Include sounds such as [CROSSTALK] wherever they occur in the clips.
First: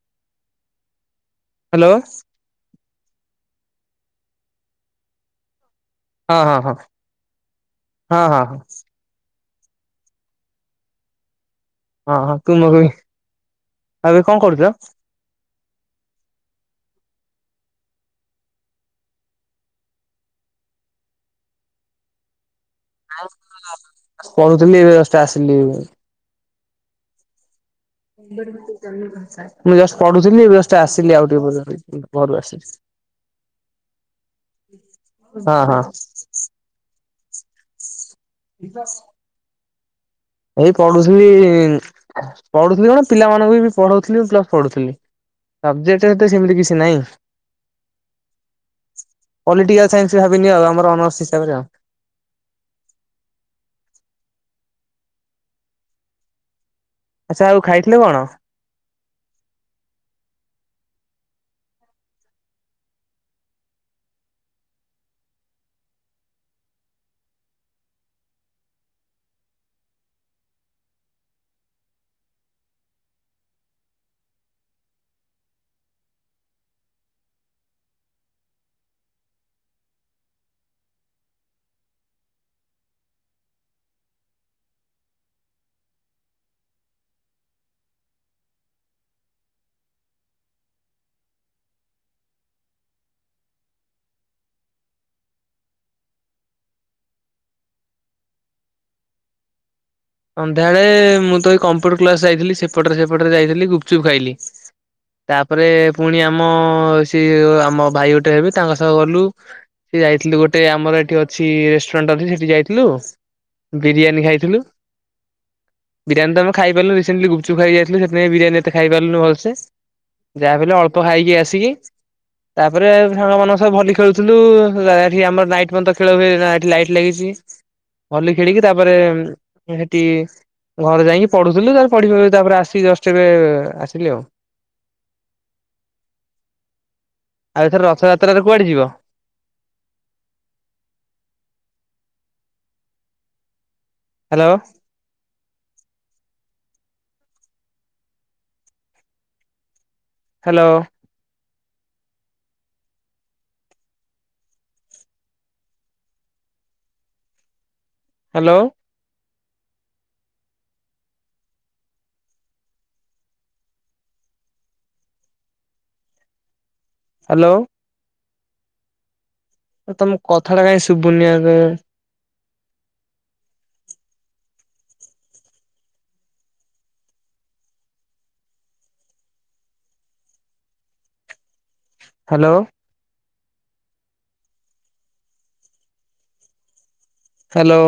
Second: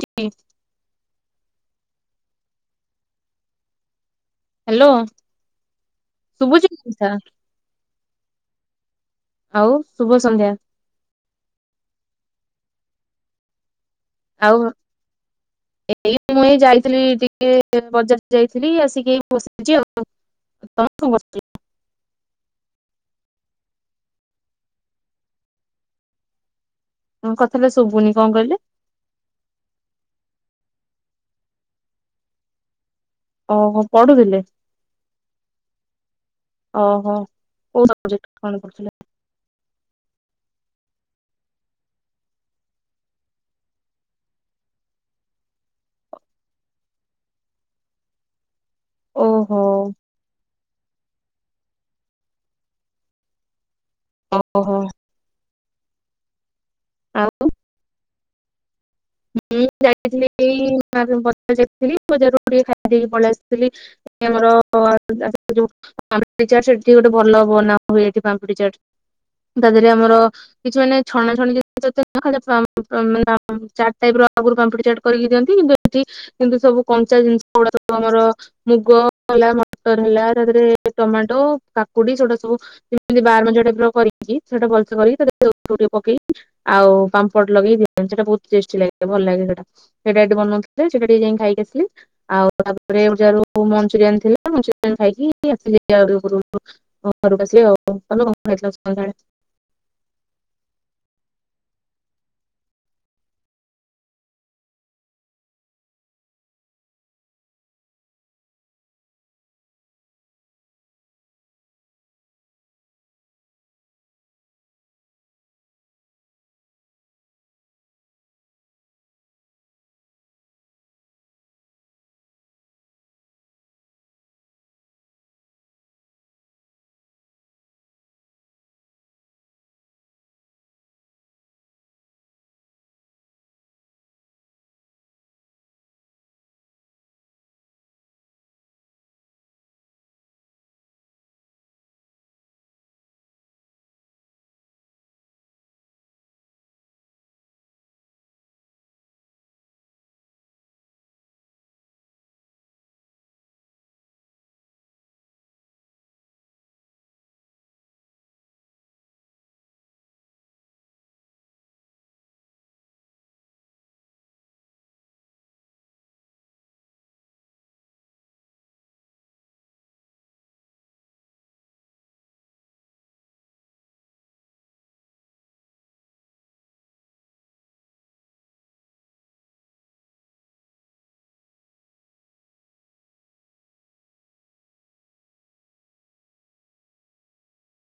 ହିଁ hello. Hello. ହଁ ହଁ ଶଭୁଛି ହଁ କିସା। ହଁ ହଁ ହଁ ଆଉଁ ଶୁଭ ସନ୍ଧ୍ୟା। ହଁ ହଁ ତୁମକୁ ଏବେ କଣ ଆଉ କରୁଛ? ଏଇ ମୁଁ ଏଇ ଯାଇଥିଲି ଟିକେ ବଜାର ଯାଇଥିଲି ଆସିକି ବସିଛି ଆଉ [INAUDIBLE] ପଢୁଥିଲି ଏବେ ଜଷ୍ଟ ଆସିଲି ଏବେ ଆଉ। ହଁ କଥା ହେଲେ ଶୁଭୁନି କଣ କହିଲେ? ମୁଁ ଜଷ୍ଟ ପଢ଼ୁଥିଲି ଏବେ ଜଷ୍ଟ ଆସିଲି ଆଉ ଟିକେ ପଢା ପଢ଼ି ଘରୁ ଆସିଲି। ଓ ହୋ ପଢୁଥିଲେ। ହଁ ହଁ। ଓହୋ କୋଉ ସବଜେକ୍ଟ କଣ ପଢ଼ୁଥିଲେ? ଏଇ ପଢୁଥିଲି ପଢୁଥିଲି କଣ ପିଲାମାନଙ୍କୁ ପଢଉଥିଲି ମୁଁ ପ୍ଲସ ପଢୁଥିଲି। ସବଜେକ୍ଟରେ ଏତେ ସେମିତି କିଛି ନହିଁ। ଓହୋ ପଲିଟିକାଲ ସାଇନ୍ସରେ ଭାବିନିଅ ଆଉ ଆମର ଅନର୍ସ ହିସାବରେ ଆଉ ଓହୋ। ଆଚ୍ଛା ଆଉ ଖାଇ ଥିଲୁ କଣ? ହୁଁ ମୁ ଯାଇଥିଲି ବଜାର ଯାଇଥିଲି। ବଜାରରୁ ଟିକେ ଖାଇ ଦେଇକି ପଳେଇ ଆସିଥିଲି। ଆମର ଯୋଉ [INAUDIBLE] ପାମ୍ପୁଡି ଚାଟ ସେଠିଁ ଗୋଟେ ଭଲ ବନାହୁଏ ଏଠି ପାମ୍ପୁଡି ଚାଟ ତା ଦେହରେ ଆମର କିଛି ମାନେ ଛଣା ଛଣିି ଜିନିଷ। [UNINTELLIGIBLE] ଟାଇପର ଆଗରୁ ପାମ୍ପିଡି ଚାଟ କରିକି ଦିଅନ୍ତି। କିନ୍ତୁ ଏଠି ଏମତି କିନ୍ତୁ ସବୁ କଞ୍ଚା ଜିନିଷ ଗୁଡା ସବୁ ଆମର ମୁଗ ହେଲା ମଟର ହେଲା ତା ଦେହରେ ଟମାଟୋ କାକୁଡି ସେଗୁଡା ସବୁ ଯେମିତି ବାର [INAUDIBLE] ଟେ କରିକି ସେମ୍ ତି ଭଲ୍ସେ କରିକି ପକେଇ ଆଉ ପାମ୍ପଡ୍ ଲଗେଇ ଦି ସେଟା ବହୁତ୍ ଟେଷ୍ଟି ଲାଗେ ଭଲ୍ ଲାଗେ ସେଟା [UNINTELLIGIBLE] ସେଇଟା [UNINTELLIGIBLE] ବନୋଉଥିଲେ ସେଟା ଟିକେ ଯାଇଁକି ଖାଇକି ଆସିଲି। ଆଉ ତାପରେ [UNINTELLIGIBLE] ହଁ ଘରକୁ ଆସିବେ [UNINTELLIGIBLE] ସନ୍ଧ୍ୟାବେଳେ ମୁଁ ତ ଏଇ କମ୍ପ୍ୟୁଟର କ୍ଲାସ ଯାଇଥିଲି ସେପଟରେ ସେପଟରେ ଯାଇଥିଲି ଗୁପଚୁପ୍ ଖାଇଲି। ତାପରେ ପୁଣି ଆମ ସେ ଆମ ଭାଇ ଗୋଟେ ହେବେ ତାଙ୍କ ସହ ଗଲୁ। ସେ ଯାଇଥିଲୁ ଗୋଟେ ଆମର ଏଠି ଅଛି ରେଷ୍ଟୁରାଣ୍ଟ ଅଛି ସେଠି ଯାଇଥିଲୁ ବିରିୟାନୀ ଖାଇଥିଲୁ। ବିରିୟାନୀ ତ ଆମେ ଖାଇ ପାରିଲୁନି ରିସେଣ୍ଟ୍ଲି ଗୁପ୍ ଚୁପ୍ ଖାଇକି ଯାଇଥିଲୁ ସେଇଥିପାଇ ବିରିୟାନୀ ଏତେ ଖାଇ ପାର୍ ଲୁନି ଭଲ୍ ସେ ଯାହା ବି ହେଲେ ଅଳ୍ପ ଖାଇକି ଆସିକି ତାପରେ ଆଉ ସାଙ୍ଗମାନଙ୍କ ସହ ଭଲି ଖେଳୁଥିଲୁ ଏଠି ଆମର ନାଇଟ୍ ପନ୍ତ ଖେଳ ହୁଏ ନାଇଟ୍ ଲାଇଟ ଲୋଗିଚି ଭଲି ଖେଳିକି ତାପରେ ଏ ହେଠି ଘରେ ଯାଇଁକି ପଢୁଥୁଲୁ ତାପରେ ପଢ଼ିବୁ ତାପରେ ଆସିକି ଜଷ୍ଟ ଏବେ ଆସିଲି ଆଉ। ଆଉ ଏଥର ରଥଯାତ୍ରାରେ କୁଆଡ଼େ ଯିବ? Hello hello. ହ୍ୟାଲୋ। ହ୍ୟାଲୋ। ଏ ତମ କଥା ଟା କାହିଁ ଶୁଭୁନି ଏବେ। ହ୍ୟାଲୋ। ହ୍ୟାଲୋ।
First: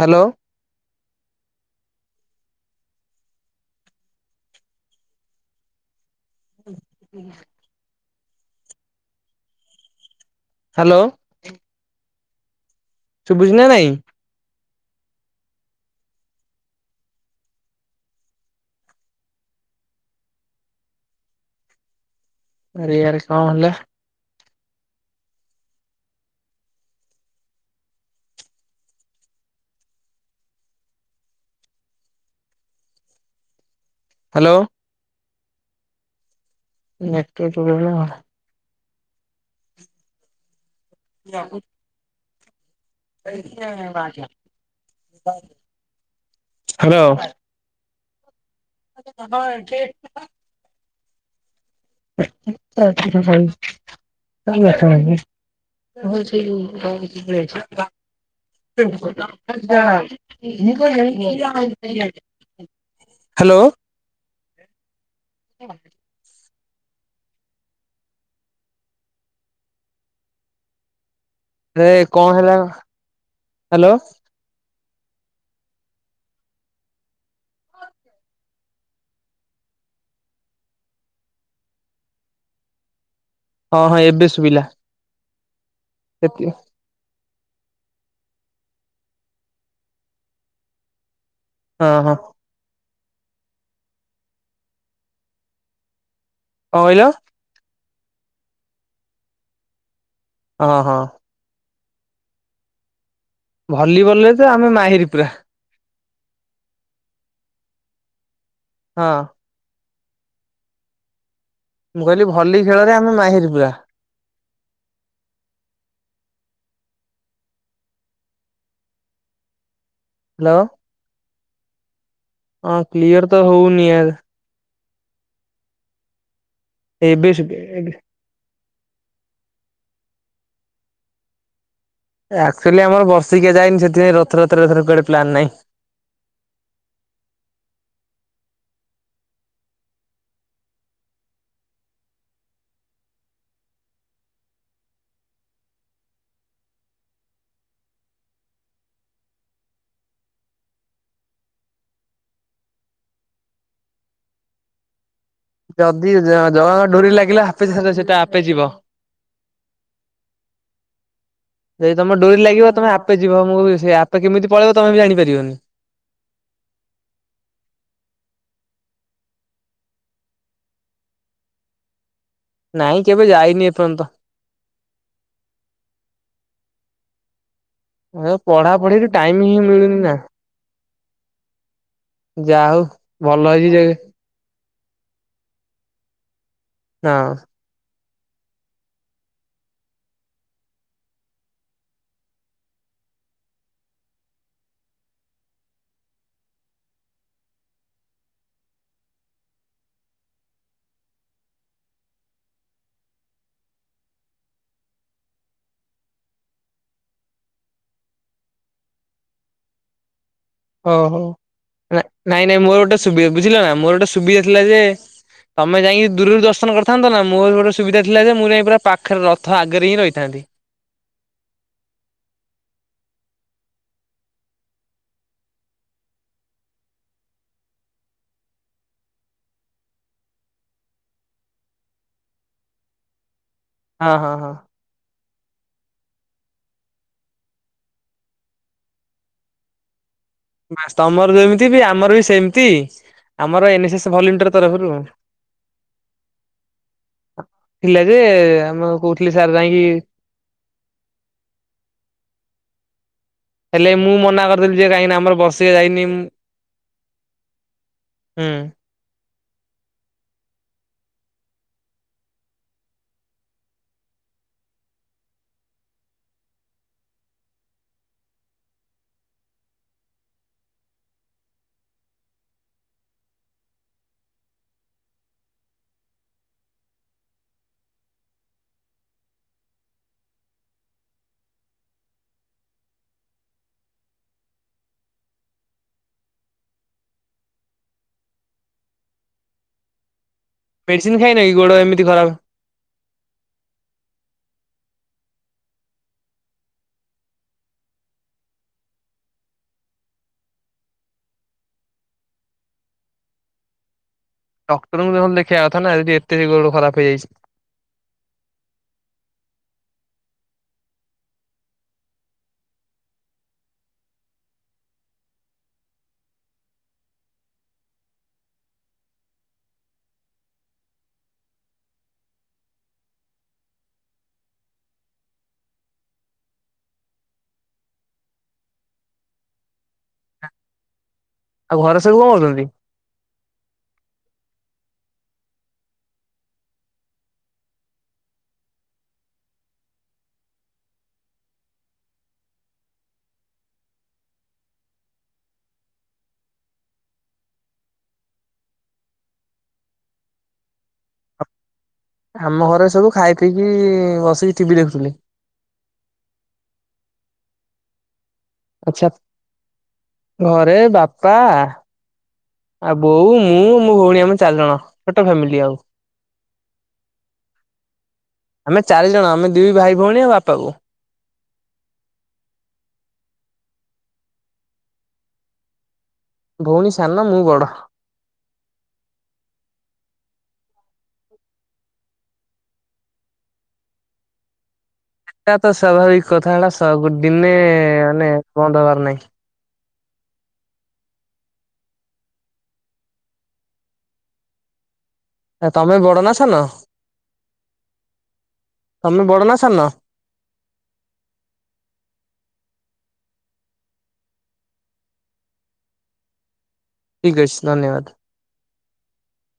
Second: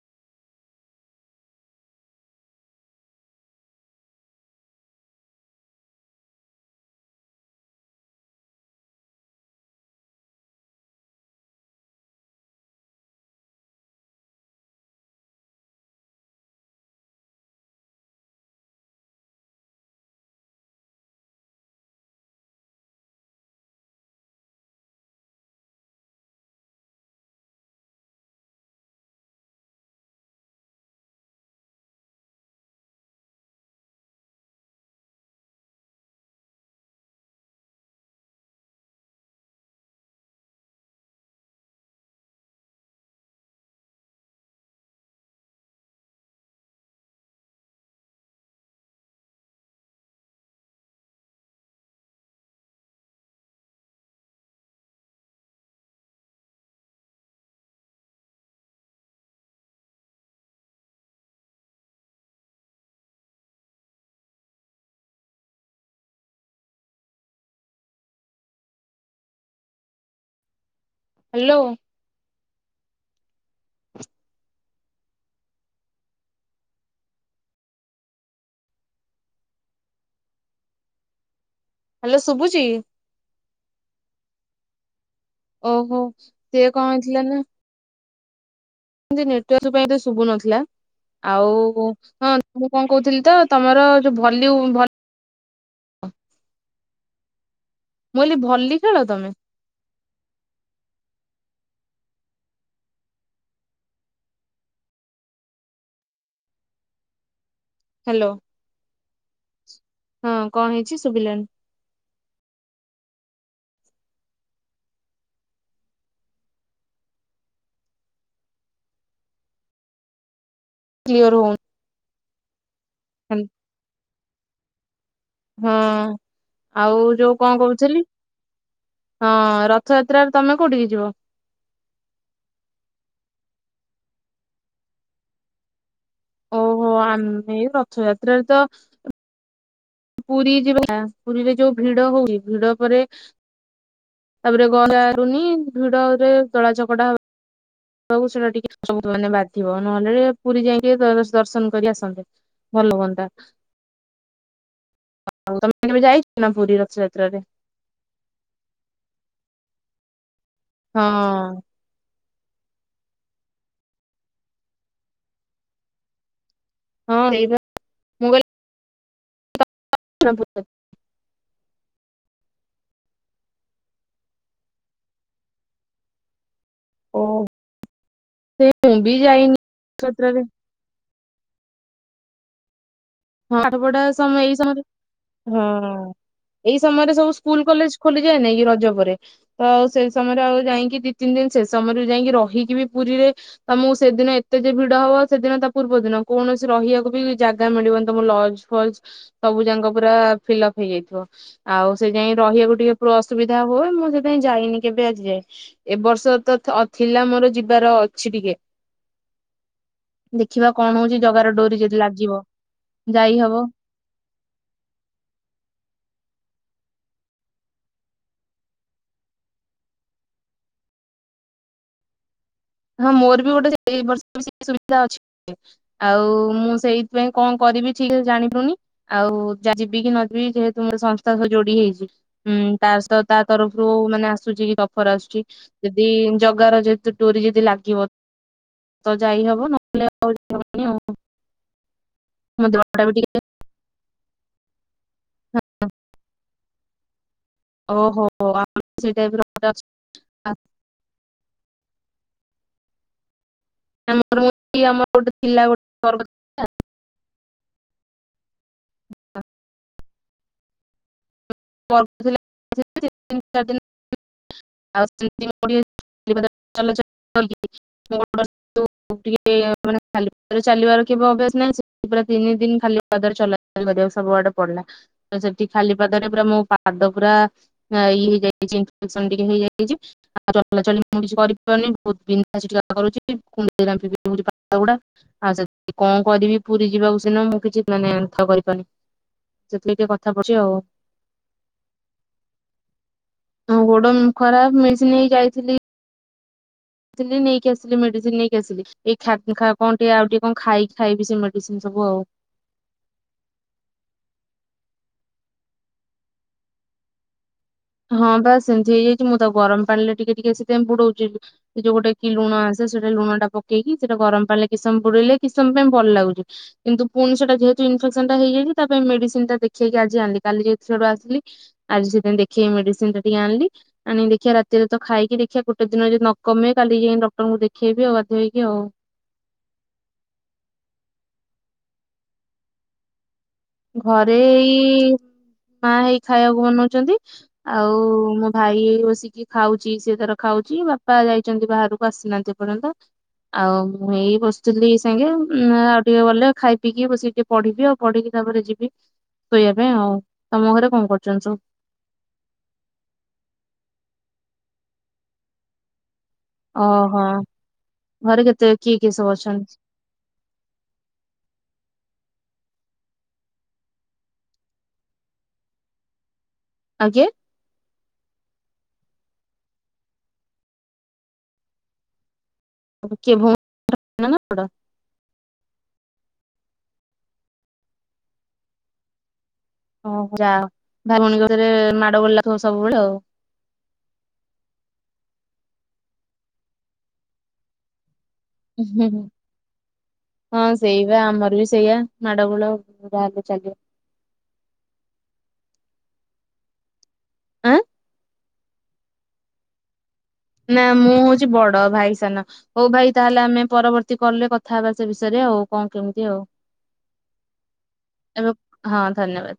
ହ୍ୟାଲୋ। [UNINTELLIGIBLE] ହ୍ୟାଲୋ। ଶୁବୁଚି ନା ନାଇଁ। ଆରେ ଆରେ କଣ ହେଲା। ହ୍ୟାଲୋ। ନେଟୱର୍କ ପ୍ରୋବ୍ଲମ୍ ହେଲା [UNINTELLIGIBLE] ହ୍ୟାଲୋ। [UNINTELLIGIBLE] [UNINTELLIGIBLE] [UNINTELLIGIBLE] [UNINTELLIGIBLE] ହ୍ୟାଲୋ। ହ୍ୟାଲୋ। ସେ କଣ ହେଲା ହ୍ୟାଲୋ। ହ୍ୟାଲୋ ଶୁଭୁଚି। ହଁ ହଁ ଏବେ ସୁୁଭିଲା। ଓହୋ ସିଏ କଣ ହେଇଥିଲା ନା ଏମତୀ ନେଟୱର୍କ ପାଇଁ ତ ଶୁଭୁ ନଥିଲା ଆଉ ହଁ ହଁ କଣ ହ ମୁଁ କଣ କହୁଥିଲି ତ ତମର ଯୋଉ ଭଲ୍ୟୁମ୍ ଭଲ କଁ କହିଲ? ମୁଁ ହିଲି ଭଲି ଖେଳ ତମେ? ଅ ହଁ। ଭଲିବଲରେ ତ ଆମେ ମାହିର୍ ପୁରା। ହ୍ୟାଲୋ। ହଁ। ହଁ କଣ ହେଇଛି ଶୁଭିଲାନି। ମୁଁ କହିଲି ଭଲି ଖେଳରେ ଆମେ ମାହିର୍ ପୁରା। ହ୍ୟାଲୋ। କ୍ଲିୟର ହଉ ହଁ କ୍ଲିୟର ତ ହଉ ନିି ୟାର। ହଁ ଆଉ ଏବେ ଯୋଉ କଣ ଶୁଭିଲା ଏବେ। କହୁଥିଲି ହଁ ରଥଯାତ୍ରାରେ ତମେ କୋଉଠିକି ଯିବ? ଆକ୍ଚୁଆଲି ଆମର ବର୍ଷିକିଆ ଯାଇନି ସେଥିପାଇ ରଥଯାତ୍ରାରେ ଏଥର କୁଆଡେ ପ୍ଲାନ୍ ନାହିଁ। ଓହୋ ଆମେ ଏଇ ରଥଯାତ୍ରାରେ ତ ପୁରୀ ଯିବା ପୁରୀରେ ଯୋଉ ଭିଡ ହଉ ଭିଡ ପରେ ତାପରେ ଗରା ଉନି ଭିଡ ରେ ତଳା ଚକଡା ହବ କୁ ସେଟା ଟିକେ ସବୁ ମାନେ ବାଧିବ ନହେଲେ ପୁରୀ ଯାଇକି ଦର୍ଶନ କରି ଆସନ୍ତେ। ଭଲ ହୁଅନ୍ତା, ଆଉ ତମେ କେବେ ଯାଇଛ ନା ପୁରୀ ରଥଯାତ୍ରରେ? [UNINTELLIGIBLE] ସେଇଟା ଆପେ ଯିବ। ହଁ। ଯଦି ତମ ଡୋରି ଲାଗିବ ତମେ ଆପେ ଯିବ, ମୁଁ ବି ସେୟା ଆପେ କେମିତି ପଳେଇବ ତମେ ବି ଜାଣିପାରିବନି। ହଁ ସେଇ ପା। [UNINTELLIGIBLE] ନାଇଁ କେବେ ଯାଇନି ଏପର୍ଯ୍ୟନ୍ତ ଓ ଏ ସେ ପଢା ମୁଁ ପଢିରୁ ବି ଟାଇମ ହିଁ ଯାଇନି ମିଳୁନି ନା ରଥଯାତ୍ରାରେ। ଯାଉ। ହଁ ପାଠ ପଢା ସମୟ ଏଇ ସମୟରେ ହଁ ଏଇ ସମୟରେ ସବୁ ହଁ। ସ୍କୁଲ। କଲେଜ ଖୋଲିଯାଏନିକି ଏଇ ରଜ ପରେ। ତ ଆଉ ସେ ସମୟରେ ଆଉ ଯାଇକି ଦି ତିନି ଦିନ ସେ ସମୟରେ ଯାଇକି ରହିକି ବି ପୁରୀରେ ତମକୁ ସେଦିନ ଏତେ ଯେ ଭିଡ ହବ ସେଦିନ ତା ପୂର୍ବ ଦିନ କୌଣସି ରହିବାକୁ ବି ଜାଗା ମିଳିବନି। ତମ ଲଞ୍ଚ୍ ଫଞ୍ଚ୍ ସବୁ ଯାକ ପୁରା ଫିଲପ୍ ହେଇଯାଇଥିବ। ଆଉ ସେ ଯାଇ ରହିବାକୁ ଟିକେ ପ୍ର ଅସୁବିଧା ହୁଏ ମୁଁ ସେଥିପାଇଁ ଯାଇନି କେବେ ଆଜି ଯାଏ। ଏବ ବର୍ଷ ତ ଅ ଥିଲା ମୋର ଯିବାର ଅଛି ଟିକେ [INAUDIBLE] ଦେଖିବା କଣ ଓହୋ ହଉଛି ଜଗାର ଡୋରି ଯଦି ନାଇଁ ଲାଗିବ ନାଇଁ ମୋର ଗୋଟେ ସୁବିଧା ଯାଇ ହବ। ବୁଝିଲ ନା ମୋର ଗୋଟେ ସୁବିଧା ଥିଲା ଯେ ତମେ ଯାଇକି ଦୂରରୁ ଦର୍ଶନ କରିଥାନ୍ତ ନା ମୋର ଗୋଟେ ସୁବିଧା ଥିଲା ଯେ ମୁଁ ଯାଇ ପୁରା ପାଖରେ ରଥ ଆଗରେ ହିଁ ରହିଥାନ୍ତି। ହଁ ମୋର ବି ଗୋଟେ ଏଇ ବର୍ଷ ବି ସୁବିଧା ଅଛି। ଆଉ ମୁଁ ସେଇଥିପାଇଁ କଣ କରିବି ଠିକରେ ଜାଣିପାରୁନି। ଆଉ ଯାହା ଯିବିକି ନ ଯିବି ଯେହେତୁ ମୋର ସଂସ୍ଥା ସହ ଯୋଡି ହେଇଛି ହୁଁ ତା ସହ ତା ତରଫରୁ ହଁ ମାନେ ହଁ ହଁ। ଆସୁଛି ଅଫର ଆସୁଛି ଯଦି ଜଗାର ଯେହେତୁ ଡୋରି ଯଦି ଲାଗିବ ତ ଯାଇ ହବ ନ ହେଲେ ଆଉ [UNINTELLIGIBLE] ବାସ ତମର ଯେମିତି ବି ଆମର ବି ସେମିତି। ମୋ ଦେହଟା ବି ଟିକେ ଆ ଆମର ଏନ୍ ଏସ୍ ଏସ୍ ଭଲଣ୍ଟିର ତରଫରୁ ଥିଲା ଯେ ଓହୋ ଆମର ଆମେ ସେଇ ଟାଇପ କହୁଥିଲି ର ସାର୍ ଗୋଟେ ଯାଇକି ଅଛି। ହେଲେ ମୁଁ ଆମର ମନା କରିଦେଲି ଯେ କାହିଁକିନା ଗୋଟେ ଆମର ଥିଲା ବର୍ଷିକିଆ ଗୋଟେ ଯାଇନି ମୁଁ ପର୍ବ ଥିଲା। ହୁଁ। ପଢ଼ୁଥିଲେ ସେ ସେ ତିନ ଚାରି ଦିନ। ଆଉ [UNINTELLIGIBLE] ଟିକେ ମାନେ ଖାଲି ପାଦରେ ଚାଲିବାର ଥିବ ଅଭ୍ୟାସ ନାହିଁ ସେ ପୁରା ତିନି ଦିନ ଖାଲି ଖାଲି ପାଦରେ ଚଲା ଚୁଲି କରିବାକୁ ସବୁଆଡେ ପଡିଲା ତ ସେଠି ଖାଲି ପାଦରେ ପୁରା ମୋ ପାଦ ପୁରା ହଁ ଇଏ ବି ଯାଇଚି ଟେନସନ ଟିକେ ହେଇଯାଇଚି। ଆଉ ଚଲା ଚଲି ମୁଁ କିଛି କରିପାରୁନି ବହୁତ ବିନ୍ଧା ଛିଟିକା କରୁଛି କୁଣ୍ଡେଇ ରାମ୍ପିବି ହଉଚି ପାଦ ଉଡା। ଆଉ ସେ କଣ କରିବି ପୁରୀ ଯିବାକୁ ସିନା ମୁଁ କିଛି ମାନେ ଏନ୍ଥା କରିପାରୁନି। ଯେମିତି ଏ କଥା ପଡିଚି ଆଉ। ମେଡିସିନ ଖାଇନା କି ଗୋଡ଼ ଏମିତି ଖରାପ ହଉ ଗୋଡ ଖରାପ ମେଡିସିନ ନେଇକି ଯାଇଥିଲି। ଆସିଲି ନେଇକି ଆସିଲି ମେଡିସିନ ନେଇକି ଆସିଲି ଏଇ ଖା ଖା କଣ ଟିକେ ଆଉ ଟିକେ କଣ ଖାଇକି ଖାଇବି ସେ ମେଡିସିନ ସବୁ ଆଉ। ଡକ୍ଟରଙ୍କୁ ନହେଲେ ଦେଖେଇବା କଥା ନା ଯଦି ଏତେ ଗୋଡ ଖରାପ ହେଇଯାଇଛି। ହଁ ପା ସେମିତି ହେଇଯାଇଛି ମୁଁ ତାକୁ ଗରମ ପାଣିରେ ଟିକେ ଟିକେ ସେଥିପାଇଁ ବୁଡୋଉଛି। ସେ ଯୋଉ ଗୋଟେ କି ଲୁଣ ଆସେ ସେଟା ଲୁଣ ଟା ପକେଇକି ସେଟା ଗରମ ପାଣିରେ କିସମ ବୁଡେଇଲେ କିସମ ପାଇଁ ଭଲ ଲାଗୁଛି। କିନ୍ତୁ ପୁଣି ସେଇଟା ଯେହେତୁ ଇମ୍ପିରେଶନଟା ହେଇଯାଇଛି ତା ପାଇଁ ମେଡିସିନ ଦେଖେଇକି ଆଣିଲି କାଲି ଯେହେତୁ ସ୍ୟାଡୁ ଆସିଲି ଆଜି ସେଥିପାଇଁ ଦେଖେଇ ମେଡିସିନ ଟା ଟିକେ ଆଣିଲି। ଆଣି ଦେଖିବା ରାତିରେ ତ ଖାଇକି ଦେଖିବା ଗୋଟେ ଦିନ ଯଦି ନ କମେ କାଲି ଯାଇକ ଡକ୍ଟରଙ୍କୁ ଦେଖେଇବି ଆଉ ବାଧ୍ୟ ହେଇକି ଆଉ। ଆଉ ଘରେ ସବୁ କଣ କରୁଛନ୍ତି? ଘରେ ଏଇ ମା ହେଇ ଖାଇବାକୁ ବନଉଛନ୍ତି। ଆଉ ମୋ ଭାଇ ଏଇ ବସିକି ଖାଉଛି ସିଏ ତାର ଖାଉଛି ବାପା ଯାଇଛନ୍ତି ବାହାରକୁ ଆସିନାହାନ୍ତି ଏପର୍ଯ ପଯ୍ୟନ୍ତ। ଆଉ ମୁଁ ଏଇ ବସିଥିଲି ସାଙ୍ଗେ ଉଁ ଆଉ ଟିକେ ଗଲେ ଖାଇ ପିଇକି ବସିକି ଟିକେ ପଢିବି ଆଉ ପଢିକି ତା ପରେ ଯିବି ଶୋଇବା ପାଇଁ ଆଉ ତମ ଘରେ କଣ କରୁଛନ୍ତି ସବୁ। ଆମ ଘରେ ସବୁ ଖାଇ ପିଇକି ବସିକି ଟିଭି ଦେଖୁଥିଲି। ଓହୋ ଘରେ କେତେ କିଏ ଆଚ୍ଛା କିଏ ସବୁ ଅଛନ୍ତି? ଘରେ ବାପା ଆଉ ବୋଉ ମୁଁ ମୋ ଭଉଣୀ ଆମ ଚାରି ଜଣ ଛୋଟ ଫ୍ୟାମିଲି ଆଉ ଆଜ୍ଞା ଆମେ ଚାରି ଜଣ ଆମେ ଦୁଇ ଭାଇ ଭଉଣୀ ଆଉ ବାପା ବୋଉ କିଏ ଭଉନୀ ସାନ ନା ବଡ ଭଉଣୀ ସାନ ମୁଁ ବଡ ଓହୋ ଯା ହଉ ଭାଇ ଭଉଣୀଙ୍କ ଭିତରେ ମାଡ ଗୋଳି ଲାଗୁଥିବ ସବୁବେଳେ ଆଉ ଏଇଟା ତ ସ୍ଵାଭାବିକ କଥା ହେଟା ସବୁ ଦିନେ ମାନେ ବନ୍ଦ ହୁଁ ହବାର ହୁଁ ହୁଁ ନାହିଁ। ହଁ ସେଇ ବା ଆମର ବି ସେଇଆ ମାଡ଼ ଗୋଳ ବାହଲେ ଚାଲିବା ଆଉ ତମେ ବଡ ନା ସାନ ଆଁ ତମେ ବଡ ନା ସାନ? ନା ମୁଁ ହଉଛି ବଡ ଭାଇ ସାନ ହଉ ଭାଇ ତାହେଲେ ଆମେ ପରବର୍ତ୍ତୀ କଲ୍ ରେ କଥା ହେବା ସେ ବିଷୟରେ ଆଉ କଣ କେମିତି ଆଉ ଠିକ୍ ଅଛି ଧନ୍ୟବାଦ ଏବଂ ହଁ ଧନ୍ୟବାଦ